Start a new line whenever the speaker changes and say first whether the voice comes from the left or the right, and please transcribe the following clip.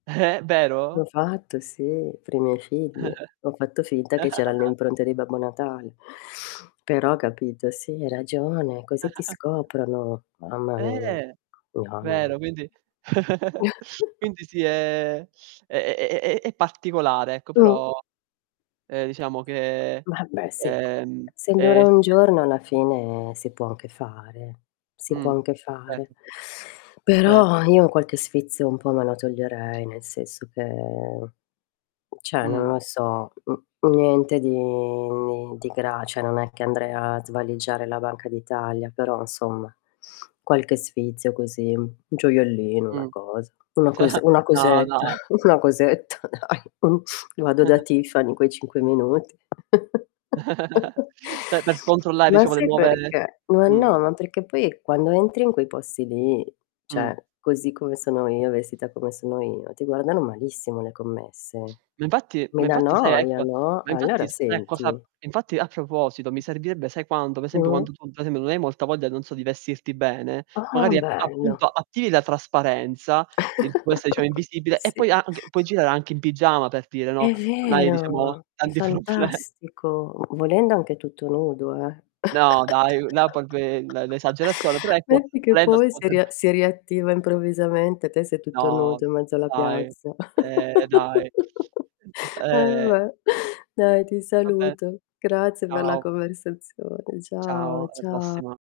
right: Eh,
left: L'ho
right: vero?
left: fatto sì, per i miei figli. Ho fatto finta che c'eran le impronte di Babbo Natale, però capito, sì hai ragione, così ti scoprono. Mamma mia,
right: Eh.
left: no,
right: Vero,
left: no.
right: quindi quindi sì è è è è è è particolare ecco,
left: Mh-mh.
right: però, eh, diciamo che,
left: Vabbè sì,
right: ehm,
left: essendo ora
right: eh
left: un
right: sì.
left: giorno alla fine si può anche fare, si può
right: Mh.
left: anche fare.
right: Certo.
left: Però
right: Certo.
left: io qualche sfizio un po' me lo toglierei, nel senso che, cioè non
right: Mh-mh.
left: lo so, n niente di di gra cioè non è che andrei a svaligiare la Banca d'Italia, però insomma, qualche sfizio così, un gioiellino, una
right: Mh-mh.
left: cosa, una
right: Già.
left: cose una
right: No,
left: cosetta
right: no.
left: dai, mh, vado da Tiffany in quei 5 minuti.
right: Cioè per controllare
left: Ma
right: diciamo, le
left: sai
right: nuove
left: perché? Ma
right: mh.
left: no, ma perché poi quando entri in quei posti lì,
right: Mh.
left: cioè così come sono io, vestita come sono io, ti guardano malissimo le commesse.
right: Ma infatti ma
left: Mi dà
right: infatti sai
left: noia,
right: ecco
left: no?
right: ma infatti
left: Allora
right: s sai cosa
left: senti
right: infatti a proposito, mi servirebbe sai quando? Ad esempio
left: Mh-mh.
right: quando tu, per esempio, non hai molta voglia, non so, di vestirti bene,
left: Ah,
right: magari appu
left: bello.
right: appunto attivi la trasparenza, in questa diciamo invisibile, e
left: Sì.
right: poi anc puoi girare anche in pigiama per dire, no?
left: E'
right: Non hai diciamo,
left: vero. È
right: tanti proble
left: fantastico. Vo volendo anche tutto nudo, eh.
right: No dai, là proprio, eh, l'e l'esagerazione, però ecco
left: Metti che
right: volendo si
left: poi si
right: potrebbe
left: ria si riattiva improvvisamente, te sei tutto
right: No, d
left: nudo in mezzo alla
right: dai.
left: piazza.
right: Eh, dai, Eh.
left: Vabbè, dai ti
right: Va bene.
left: saluto. Grazie per la
right: Ciao.
left: conversazione. Ciao,
right: Ciao, alla
left: ciao.
right: prossima.